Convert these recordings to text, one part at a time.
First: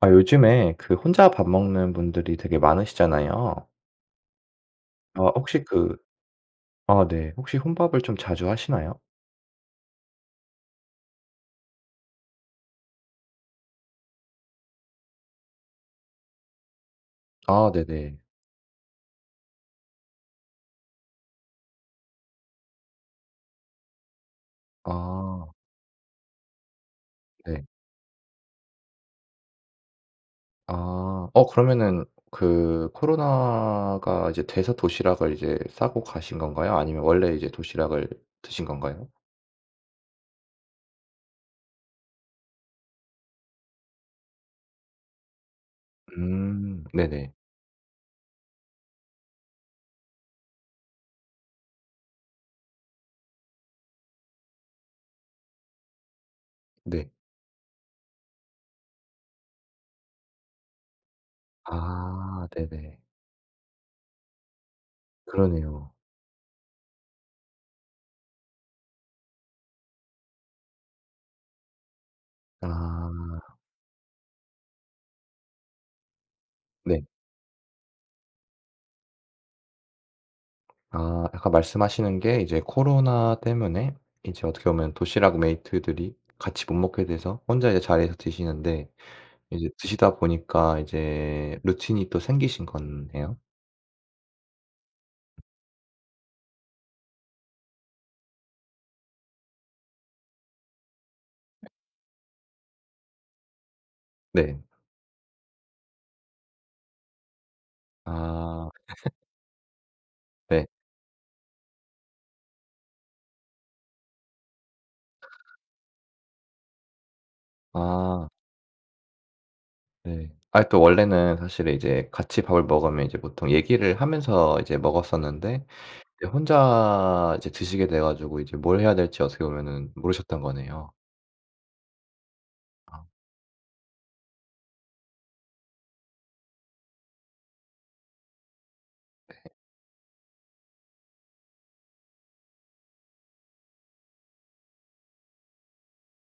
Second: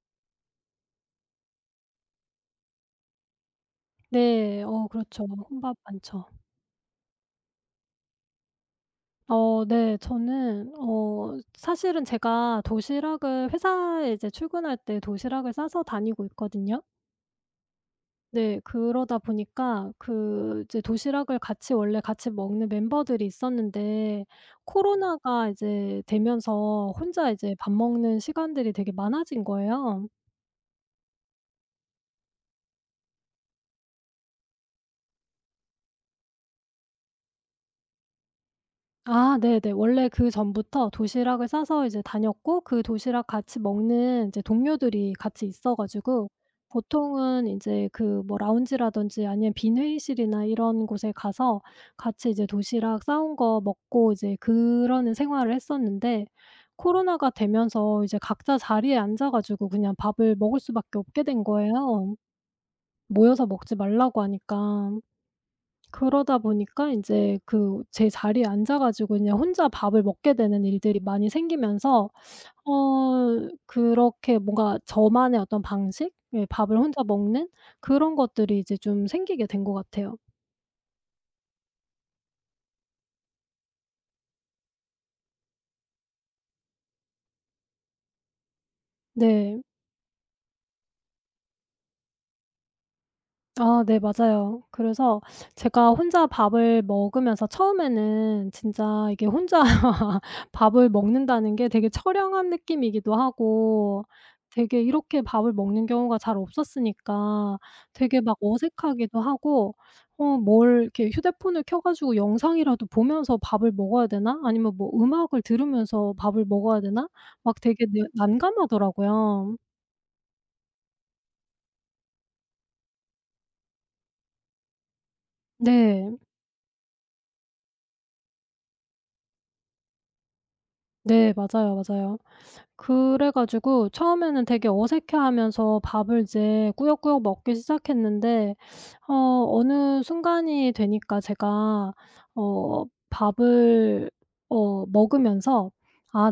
아, 요즘에 그 혼자 밥 먹는 분들이 되게 많으시잖아요. 네. 아 그렇죠. 혹시 혼밥 그 많죠. 아, 네. 혹시 혼밥을 좀 자주 하시나요? 네. 저는 사실은 제가 도시락을 회사에 이제 출근할 때 도시락을 싸서 다니고 있거든요. 아, 네네. 네. 그러다 보니까 그 이제 도시락을 같이 원래 같이 먹는 멤버들이 있었는데, 아, 코로나가 이제 되면서 혼자 이제 네. 밥 먹는 시간들이 되게 많아진 거예요. 그러면은 그 코로나가 이제 돼서 도시락을 이제 싸고 가신 건가요? 아니면 원래 이제 도시락을 드신 건가요? 아 네네. 원래 그전부터 도시락을 싸서 이제 다녔고, 그 도시락 같이 먹는 이제 동료들이 같이 있어 가지고 음, 네네. 보통은 이제 그 뭐 라운지라든지 아니면 빈 회의실이나 이런 곳에 가서 같이 이제 도시락 싸온 거 먹고 이제 그러는 생활을 했었는데, 네. 코로나가 되면서 이제 각자 자리에 앉아 가지고 그냥 밥을 먹을 수밖에 없게 된 거예요, 아, 네네. 모여서 먹지 말라고 하니까. 그러네요. 그러다 보니까 인제 그 제 자리에 앉아 가지고 그냥 혼자 밥을 먹게 되는 일들이 많이 생기면서 어 아, 그렇게 뭔가 저만의 어떤 방식? 예, 밥을 혼자 네. 먹는 그런 것들이 이제 좀 생기게 된 것 같아요. 아, 약간 말씀하시는 게 이제 코로나 때문에 이제 어떻게 보면 도시락 메이트들이 같이 못 먹게 돼서 혼자 이제 자리에서 드시는데 네. 이제 드시다 보니까 이제 루틴이 또 생기신 거네요. 아 네, 맞아요. 그래서 제가 혼자 밥을 먹으면서 처음에는 진짜 이게 혼자 밥을 먹는다는 게 되게 처량한 느낌이기도 하고, 네. 되게 이렇게 밥을 먹는 경우가 잘 없었으니까 되게 막 아 어색하기도 하고, 네. 뭘 이렇게 휴대폰을 켜 가지고 영상이라도 보면서 밥을 먹어야 되나? 아니면 뭐 음악을 들으면서 밥을 먹어야 되나? 막 되게 네, 아, 난감하더라고요. 네. 아, 또 원래는 사실 이제 같이 밥을 먹으면 이제 보통 얘기를 하면서 이제 먹었었는데 네. 이제 혼자 이제 드시게 돼 가지고 이제 뭘 해야 될지 어떻게 보면은 모르셨던 거네요. 네 맞아요, 맞아요. 아 그래 가지고 처음에는 되게 어색해하면서 밥을 이제 꾸역꾸역 먹기 시작했는데 어 어느 순간이 되니까 제가 밥을 먹으면서 '아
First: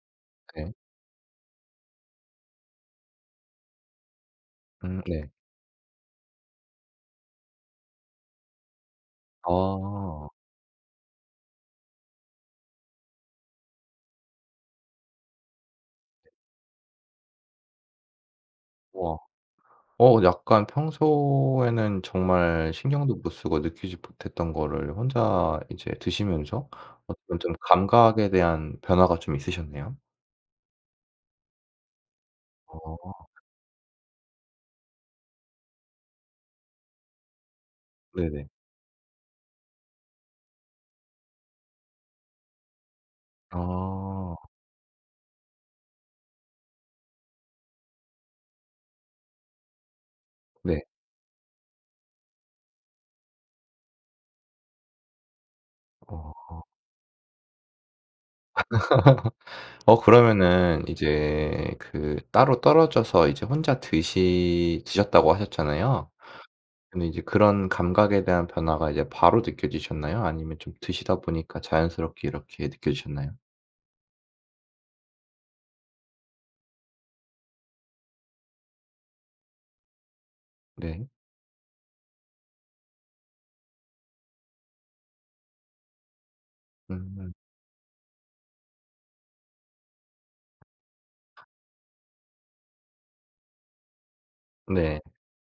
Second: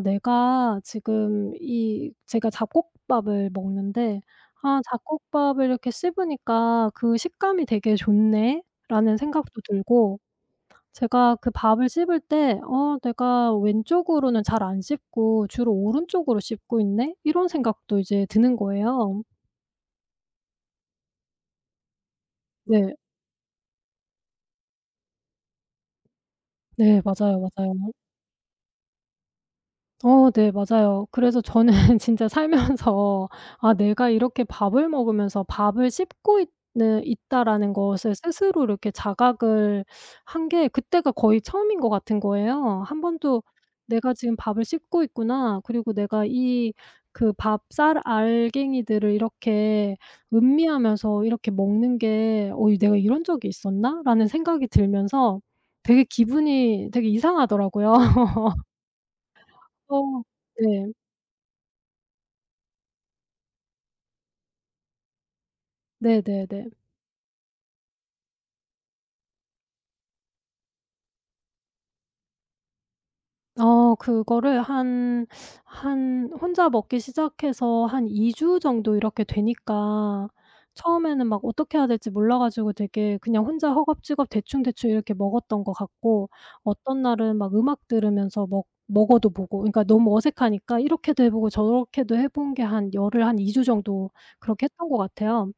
네. 내가 지금 이.' 제가 잡곡밥을 먹는데, '아 네. 잡곡밥을 이렇게 씹으니까 그 식감이 되게 좋네.'라는 생각도 들고, 아. 제가 그 밥을 씹을 때 '어 내가 왼쪽으로는 잘 안 씹고 주로 오른쪽으로 씹고 있네.' 이런 생각도 이제 드는 와. 거예요. 약간 평소에는 정말 네. 신경도 못 쓰고 느끼지 못했던 거를 혼자 이제 드시면서 네 어떻게 맞아요, 보면 좀 맞아요. 감각에 대한 변화가 좀 있으셨네요. 네 맞아요. 그래서 저는 진짜 어 살면서 '아 내가 이렇게 밥을 먹으면서 밥을 씹고 있는 있다.'라는 것을 네네. 스스로 이렇게 자각을 한 게 그때가 거의 처음인 것 같은 거예요. 한 번도 '내가 아 지금 밥을 씹고 있구나. 그리고 내가 이 그 밥 쌀 알갱이들을 이렇게 네. 음미하면서 이렇게 먹는 게, 어 이 내가 이런 적이 있었나?'라는 생각이 들면서 되게 어. 기분이 되게 이상하더라고요. 어 그러면은 네. 이제 그 따로 떨어져서 이제 혼자 드시 드셨다고 하셨잖아요. 네네네. 근데 이제 그런 감각에 대한 변화가 이제 바로 느껴지셨나요? 아니면 좀 드시다 보니까 자연스럽게 이렇게 느껴지셨나요? 그거를 한 혼자 먹기 시작해서 한 2주 정도 이렇게 되니까 네. 처음에는 막 어떻게 해야 될지 몰라 가지고 되게 그냥 혼자 허겁지겁 대충대충 이렇게 먹었던 것 같고, 어떤 음. 날은 막 음악 들으면서 먹 먹어도 보고, 그러니까 너무 어색하니까 이렇게도 해 보고 저렇게도 해본 게 한 열흘, 한 2주 정도 그렇게 했던 것 네. 같아요.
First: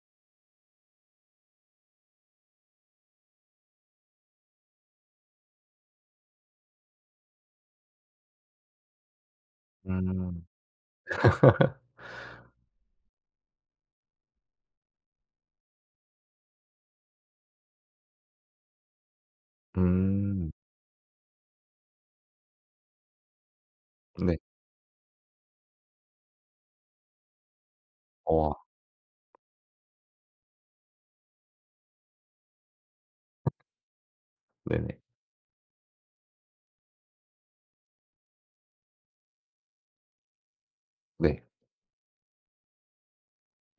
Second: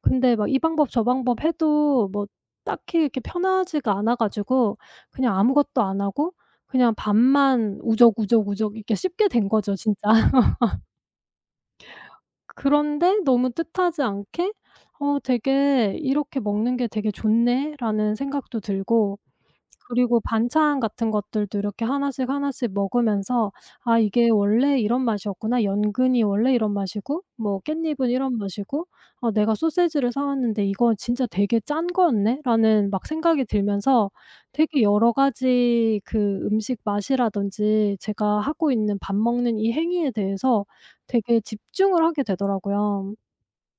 근데 막 이 방법 저 방법 해도 뭐 딱히 이렇게 편하지가 않아 가지고 그냥 아무것도 안 하고 그냥 밥만 우적우적우적 이렇게 씹게 된 거죠 진짜. 음. 그런데 너무 뜻하지 않게 '어 되게 이렇게 먹는 게 되게 좋네.'라는 생각도 들고, 그리고 음. 반찬 같은 것들도 이렇게 하나씩 하나씩 먹으면서 '아 이게 네. 원래 이런 맛이었구나. 연근이 원래 이런 맛이고, 뭐 깻잎은 이런 어 맛이고, 어 내가 소시지를 사 왔는데 이건 진짜 되게 짠 거였네.'라는 막 생각이 들면서 되게 네네. 여러 가지 그 음식 맛이라든지 제가 하고 있는 밥 먹는 이 행위에 대해서 되게 네. 집중을 하게 되더라고요.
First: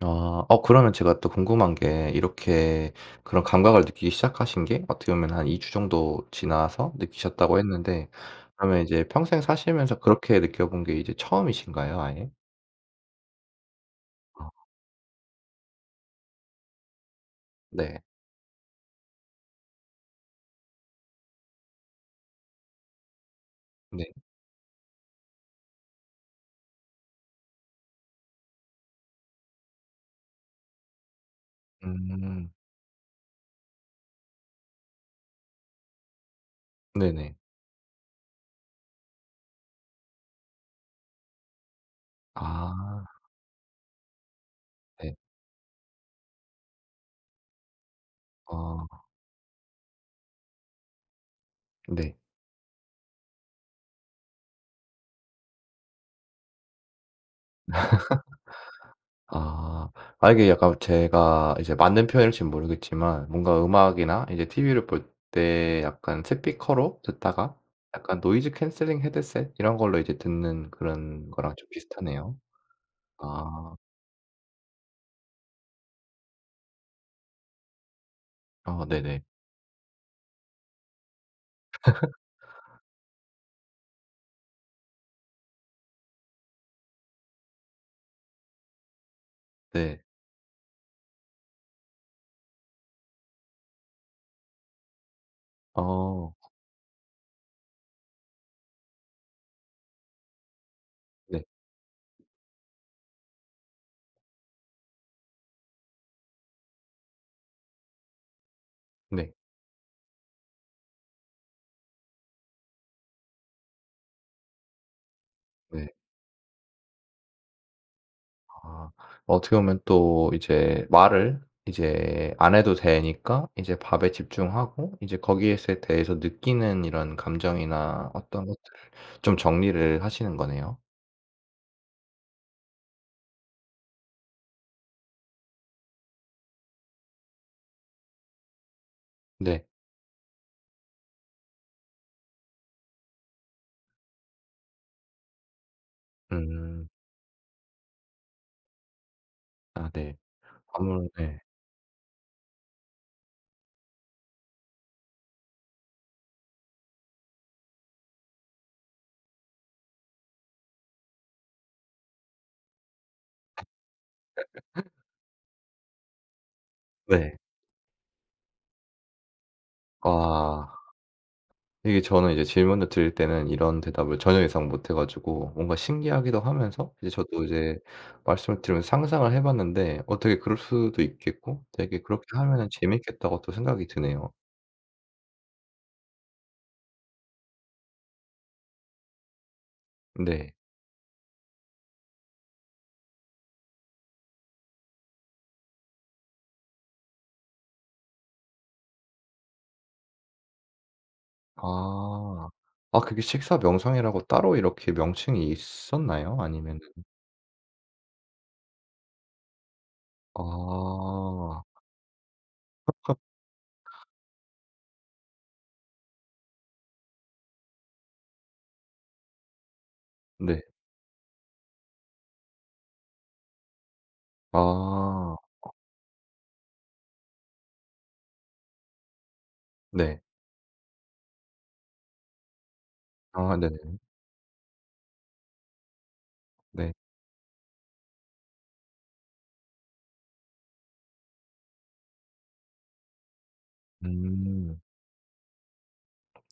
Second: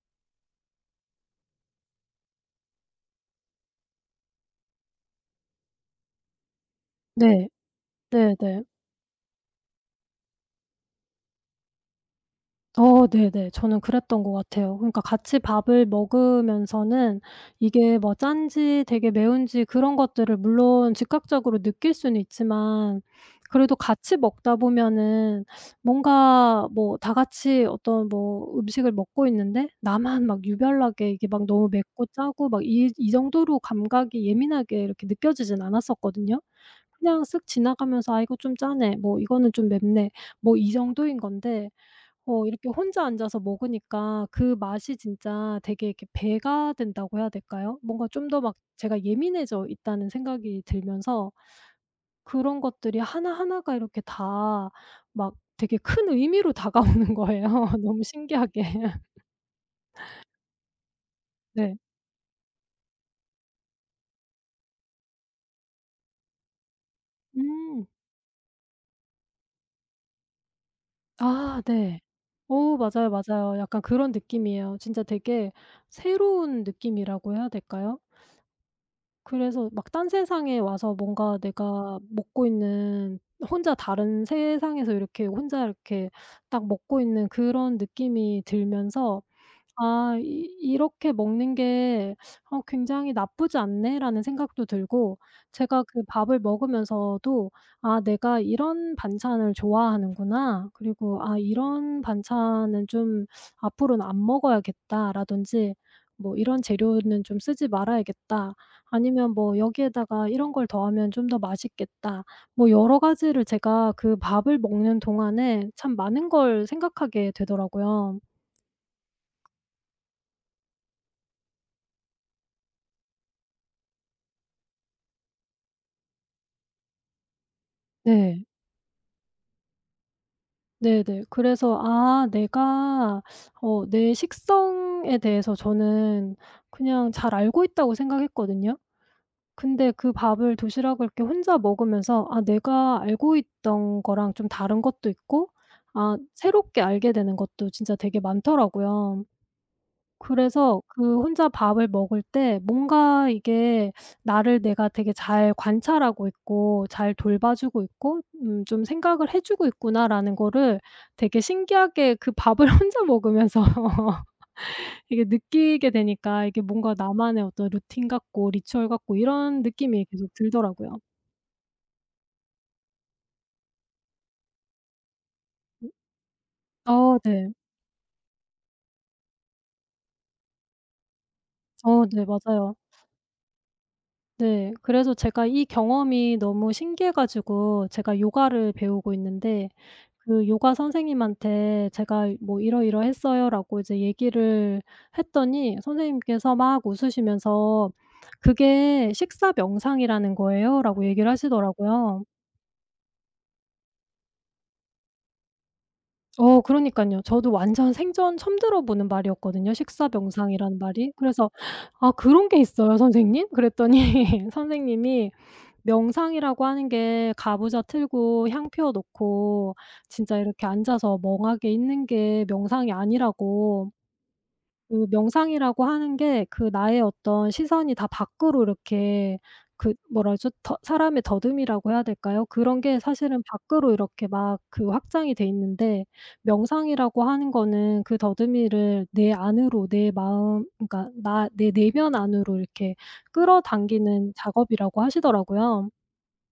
아. 어, 그러면 제가 또 궁금한 게 이렇게 그런 감각을 느끼기 시작하신 게 어떻게 보면 한 2주 정도 지나서 네. 느끼셨다고 했는데 네네. 그러면 이제 평생 사시면서 그렇게 느껴본 게 이제 처음이신가요, 아예? 네네. 저는 그랬던 것 아 같아요. 그러니까 같이 밥을 먹으면서는 이게 네. 뭐 짠지 되게 매운지 그런 것들을 물론 즉각적으로 느낄 수는 있지만, 그래도 네. 같이 먹다 보면은 뭔가 뭐 다 같이 어떤 뭐 음식을 먹고 있는데 나만 막 유별나게 이게 막 너무 맵고 짜고 음. 막 이 정도로 감각이 예민하게 이렇게 느껴지진 않았었거든요. 그냥 네네. 쓱 지나가면서 '아 이거 좀 짜네.' 뭐 '이거는 좀 맵네.' 뭐 이 정도인 건데, 이렇게 아 혼자 앉아서 먹으니까 그 맛이 네. 진짜 되게 이렇게 배가 된다고 해야 될까요? 뭔가 좀 더 막 어. 제가 예민해져 있다는 생각이 들면서 네. 그런 것들이 하나하나가 이렇게 다 막 되게 큰 의미로 다가오는 거예요 너무 신기하게. 아. 아, 이게 약간 제가 이제 네. 맞는 표현일진 모르겠지만 뭔가 음악이나 이제 TV를 볼 때 약간 스피커로 듣다가 음. 약간 노이즈 캔슬링 헤드셋 이런 걸로 이제 듣는 그런 거랑 아 좀 네. 비슷하네요. 오 맞아요, 맞아요. 아. 약간 그런 느낌이에요. 진짜 되게 새로운 느낌이라고 해야 될까요? 아 네네. 그래서 막 딴 세상에 와서 뭔가 내가 먹고 있는, 혼자 다른 세상에서 이렇게 혼자 이렇게 딱 먹고 있는 그런 느낌이 들면서 네. '아 이 이렇게 먹는 게 굉장히 나쁘지 않네.'라는 생각도 들고, 제가 그 어. 밥을 먹으면서도 '아 내가 이런 반찬을 좋아하는구나.' 그리고 '아 네. 이런 반찬은 좀 앞으로는 안 먹어야겠다.'라든지, 뭐 '이런 재료는 좀 쓰지 말아야겠다.' 아니면 네. 뭐 '여기에다가 이런 걸 더하면 좀 더 맛있겠다.' 뭐 여러 가지를 제가 그 밥을 먹는 동안에 네. 참 많은 걸 생각하게 되더라고요. 아. 어떻게 보면 또 이제 말을 이제 안 해도 되니까 이제 밥에 집중하고 이제 거기에서 대해서 느끼는 이런 감정이나 네. 어떤 것들을 좀 정리를 하시는 거네요. 네네. 그래서 '아 내가 내 식성에 대해서 저는 그냥 잘 알고 있다.'고 생각했거든요. 네. 근데 그 밥을, 도시락을 이렇게 혼자 먹으면서 아 내가 알고 있던 거랑 좀 다른 것도 있고, 아 새롭게 음. 알게 되는 것도 진짜 되게 많더라고요. 아 네. 그래서 아무래 그 네. 혼자 밥을 먹을 때 뭔가 이게 나를, 내가 되게 잘 관찰하고 있고 잘 돌봐주고 있고 좀 생각을 해 주고 있구나라는 거를 되게 신기하게 그 밥을 혼자 먹으면서 이게 느끼게 되니까 이게 뭔가 네. 나만의 어떤 루틴 같고 리추얼 같고 이런 느낌이 계속 아. 들더라고요. 이게 저는 이제 질문을 드릴 때는 이런 대답을 전혀 예상 못 해 가지고 뭔가 신기하기도 하면서 이제 저도 네. 이제 말씀을 들으면서 상상을 해 봤는데 '어, 되게 그럴 수도 있겠고 되게 그렇게 네. 하면은 맞아요. 재밌겠다.'고 또 생각이 드네요. 네. 그래서 제가 이 경험이 너무 신기해 가지고 제가 요가를 배우고 있는데, 그 네. 요가 선생님한테 제가 뭐 "이러이러했어요."라고 이제 얘기를 했더니 선생님께서 막 웃으시면서 "그게 식사 명상이라는 거예요."라고 얘기를 하시더라고요. 아. 아, 그게 식사 명상이라고 따로 이렇게 명칭이 있었나요? 아니면은. 그러니깐요. 저도 완전 생전 처음 들어보는 말이었거든요, 식사 명상이라는 말이. 그래서 아. "아 그런 게 있어요, 선생님?" 그랬더니 선생님이 명상이라고 하는 게 가부좌 틀고 향 피워 놓고 진짜 네. 이렇게 앉아서 멍하게 있는 게 명상이 아니라고, 그 아. 명상이라고 하는 게 그 나의 어떤 시선이 다 밖으로 이렇게, 그 네. 뭐라 그러죠? 더 사람의 더듬이라고 해야 될까요? 그런 게 사실은 아 네네. 밖으로 이렇게 막 그 확장이 돼 있는데, 네. 명상이라고 하는 거는 그 더듬이를 내 안으로, 내 마음, 그러니까 나 내 내면 안으로 이렇게 끌어당기는 음. 작업이라고 하시더라고요.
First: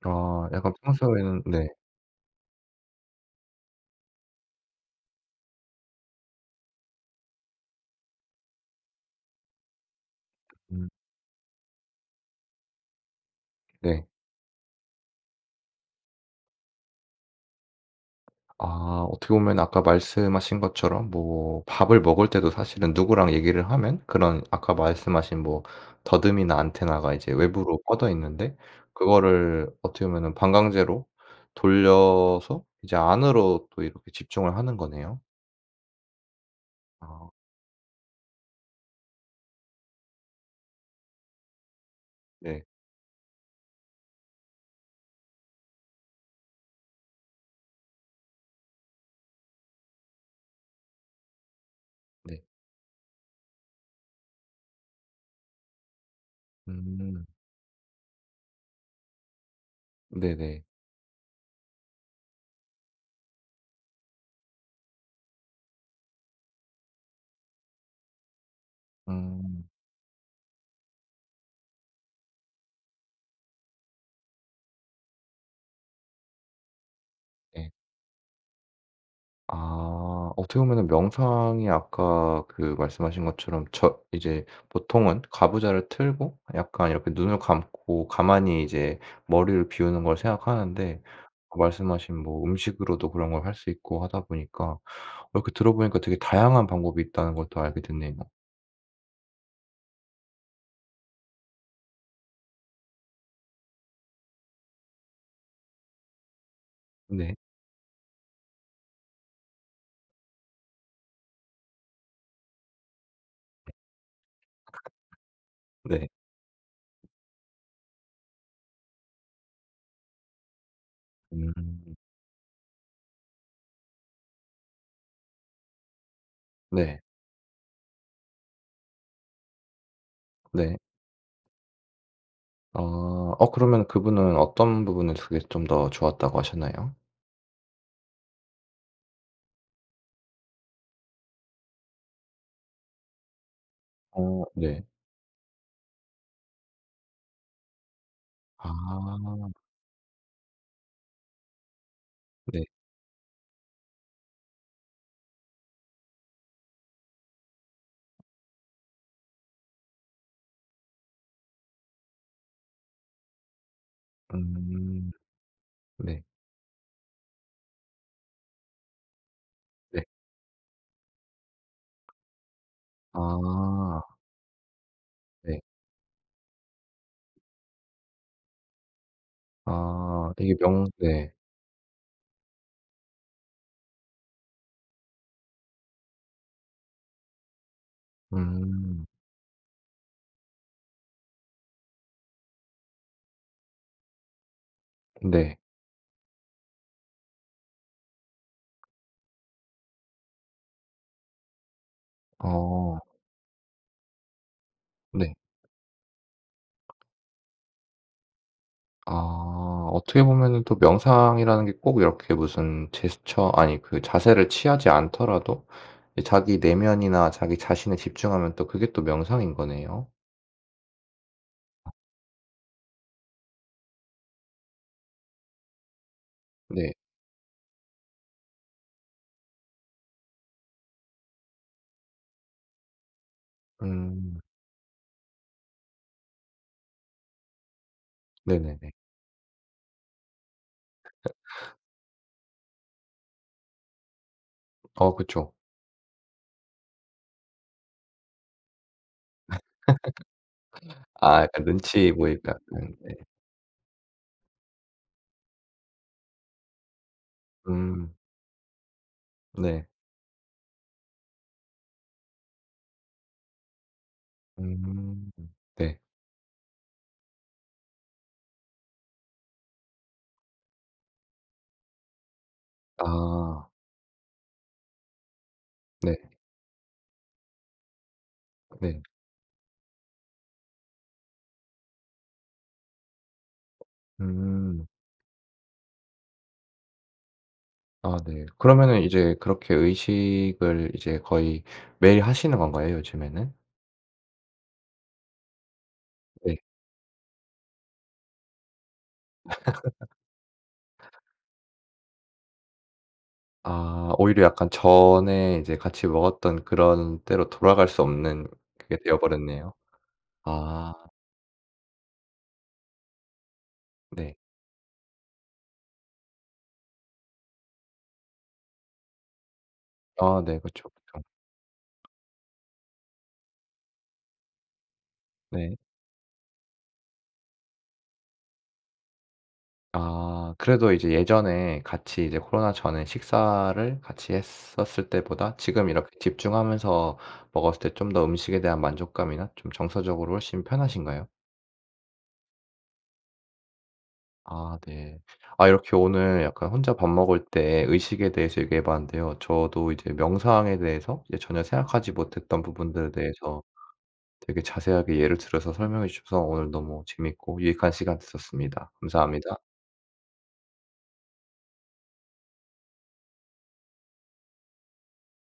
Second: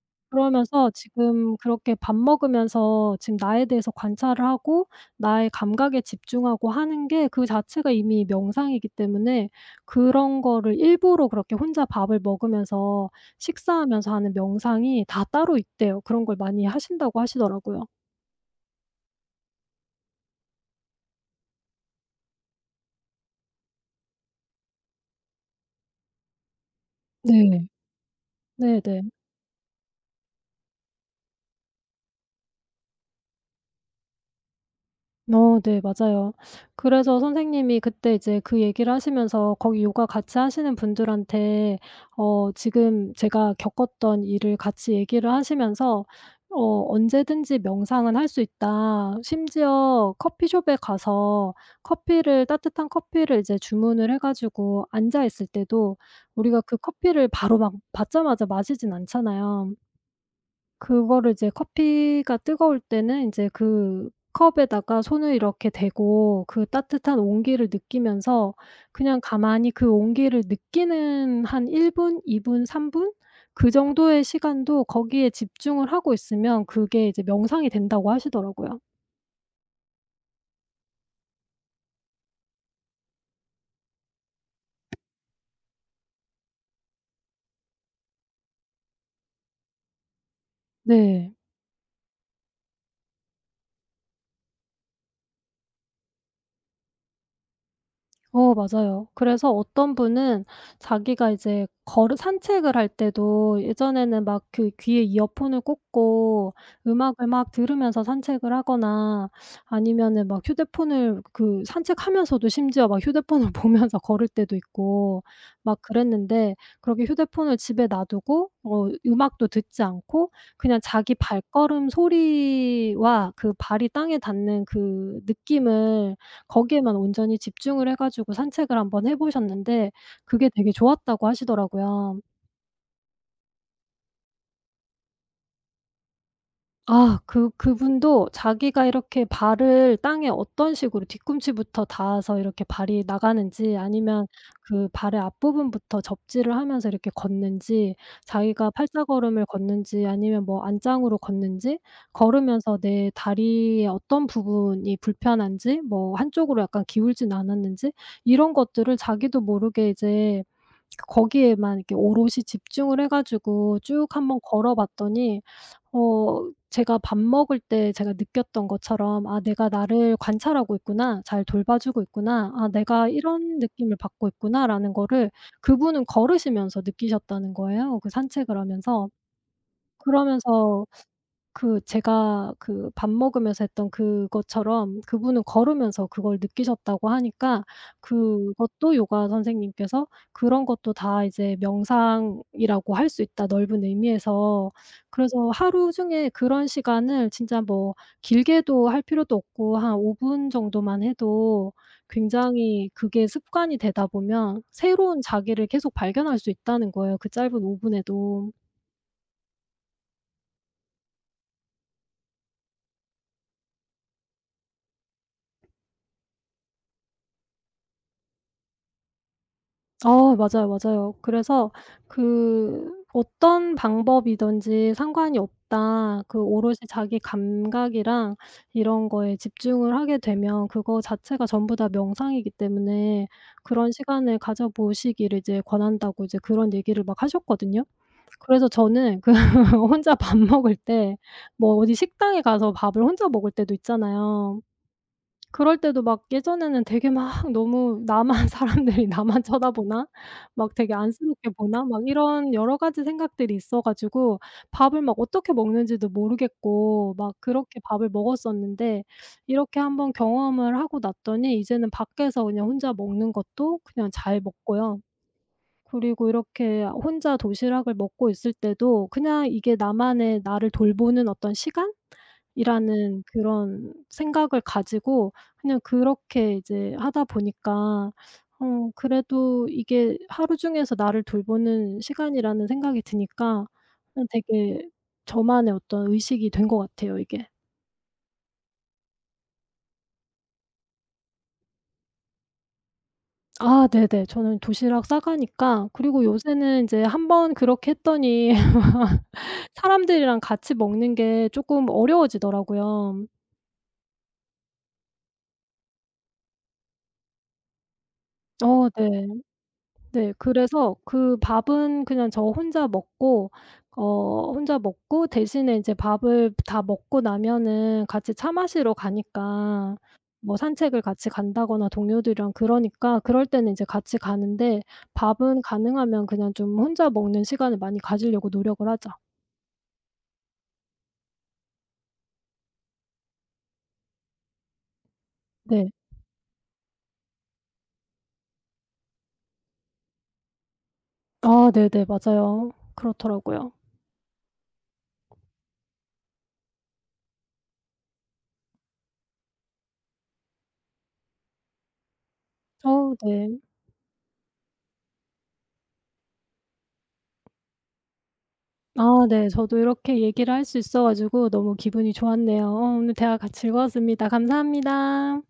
아 약간 그러면서 평소에는 지금 네. 그렇게 밥 먹으면서 지금 나에 대해서 관찰을 하고 나의 감각에 집중하고 하는 게 그 자체가 이미 명상이기 때문에, 그런 거를 음 일부러, 그렇게 혼자 밥을 먹으면서 네. 식사하면서 하는 명상이 다 따로 있대요. 그런 걸 많이 하신다고 하시더라고요. 아, 어떻게 보면 아까 말씀하신 것처럼 뭐 밥을 먹을 때도 사실은 누구랑 얘기를 하면 그런 아까 말씀하신 뭐 더듬이나 안테나가 이제 네. 외부로 뻗어 있는데 네네. 그거를 어떻게 보면은 방광제로 돌려서 이제 안으로 또 이렇게 집중을 하는 거네요. 네 맞아요. 그래서 아 선생님이 그때 이제 그 얘기를 하시면서 거기 요가 같이 하시는 분들한테 네. 지금 제가 겪었던 일을 같이 얘기를 하시면서 "언제든지 명상은 할 수 있다. 심지어 커피숍에 가서 네. 커피를, 따뜻한 커피를 이제 주문을 해 가지고 앉아 있을 때도 우리가 그 음. 커피를 바로 막 받자마자 마시진 않잖아요. 네네. 그거를 이제 커피가 뜨거울 때는 이제 그 컵에다가 손을 이렇게 대고 그 따뜻한 온기를 느끼면서 그냥 음. 가만히 그 온기를 느끼는 한 1분, 2분, 3분, 그 정도의 시간도 거기에 집중을 하고 있으면 그게 이제 명상이 네. 된다고 하시더라고요." 아. 어떻게 보면은 명상이 아까 그 말씀하신 것처럼 저 이제 보통은 가부좌를 틀고 약간 이렇게 눈을 감고 가만히 이제 머리를 비우는 걸 생각하는데 네. 그 말씀하신 뭐 음식으로도 그런 걸 할 수 있고 하다 보니까 이렇게 들어보니까 되게 다양한 방법이 있다는 걸 또 알게 됐네요. 맞아요. 그래서 어떤 분은 자기가 이제 걸 산책을 할 때도 예전에는 막 그 귀에 이어폰을 꽂고 음악을 네. 막 들으면서 산책을 하거나 아니면은 막 휴대폰을, 그 산책하면서도 심지어 막 휴대폰을 보면서 걸을 때도 있고 막 네. 그랬는데, 그렇게 휴대폰을 집에 놔두고 음악도 듣지 않고 그냥 자기 발걸음 음. 소리와 그 발이 땅에 닿는 그 느낌을 거기에만 네. 온전히 집중을 해 가지고 산책을 한번 해 보셨는데 그게 되게 네. 좋았다고 하시더라고요. 아. 어, 그러면 그분은 어떤 부분에서 그게 좀 더 좋았다고 하셨나요? 아 그분도 자기가 이렇게 발을 땅에 어떤 식으로 뒤꿈치부터 닿아서 이렇게 발이 나가는지 아니면 어 네. 그 발의 앞부분부터 접지를 하면서 이렇게 걷는지, 자기가 아. 팔자걸음을 걷는지 아니면 뭐 안짱으로 걷는지, 네. 걸으면서 내 다리의 어떤 부분이 불편한지, 뭐 한쪽으로 약간 기울진 않았는지, 이런 것들을 자기도 모르게 이제 거기에만 이렇게 오롯이 집중을 해 가지고 쭉 한번 걸어 음. 봤더니 네. 어 제가 밥 먹을 때 제가 느꼈던 것처럼 '아 내가 네. 나를 관찰하고 있구나. 잘 돌봐주고 있구나. 아 내가 이런 느낌을 아. 받고 있구나.'라는 거를 네. 그분은 걸으시면서 느끼셨다는 거예요, 그 산책을 하면서. 아 이게 그러면서 명 네. 그 제가 그 밥 먹으면서 했던 그것처럼 그분은 걸으면서 그걸 느끼셨다고 하니까 그것도 음. 요가 선생님께서 "그런 것도 다 이제 명상이라고 할 수 있다, 넓은 의미에서." 그래서 네. 하루 중에 그런 시간을 진짜 뭐 길게도 할 필요도 없고 한 5분 정도만 해도 굉장히, 어. 그게 습관이 되다 보면 새로운 네. 자기를 계속 발견할 수 있다는 거예요, 그 짧은 5 분에도. 아, 어떻게 보면은 또 명상이라는 게 꼭 이렇게 무슨 제스처 아니 그 자세를 취하지 않더라도 이 자기 내면이나 자기 자신에 집중하면 또 그게 또 명상인 거네요. 맞아요, 맞아요. 그래서 그 "어떤 방법이든지 상관이 없다. 그 오롯이 네. 자기 감각이랑 이런 거에 집중을 하게 되면 그거 자체가 전부 다 명상이기 때문에 그런 음. 시간을 가져 보시기를 이제 권한다."고 이제 그런 얘기를 막 하셨거든요. 그래서 네네네. 저는 그 혼자 밥 먹을 때, 뭐 어디 식당에 가서 밥을 혼자 먹을 때도 있잖아요. 어 그쵸. 그럴 때도 막 예전에는 되게 막 너무 '나만 사람들이 나만 쳐다보나? 막 되게 아, 안쓰럽게 약간 보나?' 막 눈치 보이고 이런 여러 약간 가지 네. 생각들이 있어 가지고 밥을 막 어떻게 먹는지도 모르겠고 막 그렇게 밥을 음. 먹었었는데, 이렇게 네. 한번 경험을 하고 났더니 이제는 밖에서 그냥 혼자 먹는 것도 그냥 잘 먹고요. 음. 네. 그리고 이렇게 혼자 도시락을 먹고 있을 때도 그냥 이게 나만의, 나를 돌보는 어떤 시간? 이라는 아. 그런 생각을 가지고 그냥 네. 그렇게 이제 하다 보니까 네. 그래도 이게 하루 중에서 나를 돌보는 시간이라는 생각이 드니까 그냥 되게 음. 저만의 어떤 의식이 된 것 같아요 이게. 아 네. 그러면은 이제 그렇게 의식을 이제 거의 매일 하시는 건가요, 요즘에는? 아 네네. 저는 도시락 싸가니까. 그리고 네. 요새는 인제 한번 그렇게 했더니 사람들이랑 같이 먹는 게 쪼끔 어려워지더라고요. 아, 오히려 약간 전에 이제 같이 먹었던 그런 때로 돌아갈 수 없는 그게 되어 네. 버렸네요. 네. 아 그래서 그 밥은 그냥 저 혼자 먹고, 네. 혼자 먹고 대신에 인제 밥을 다 먹고 나면은 같이 차 마시러 가니까, 아 뭐 네. 그쵸, 산책을 그쵸. 같이 간다거나, 동료들이랑 그러니까 그럴 때는 이제 같이 가는데, 밥은 네. 가능하면 그냥 좀 혼자 먹는 시간을 많이 가지려고 노력을 하죠. 아, 그래도 이제 예전에 같이 이제 코로나 전에 식사를 같이 했었을 때보다 지금 네. 이렇게 집중하면서 먹었을 때 좀 더 음식에 대한 만족감이나 좀 정서적으로 훨씬 편하신가요? 아 네네. 맞아요. 그렇더라고요. 아 네. 아, 이렇게 오늘 약간 혼자 밥 먹을 때 의식에 대해서 얘기해 봤는데요. 저도 이제 명상에 대해서 이제 전혀 생각하지 못했던 부분들에 네. 대해서 되게 자세하게 예를 들어서 설명해 주셔서 오늘 너무 재밌고 유익한 시간 됐었습니다. 아 네. 감사합니다. 저도 이렇게 얘기를 할 수 있어 가지고 너무 기분이 좋았네요. 오늘 대화 같이 즐거웠습니다. 감사합니다.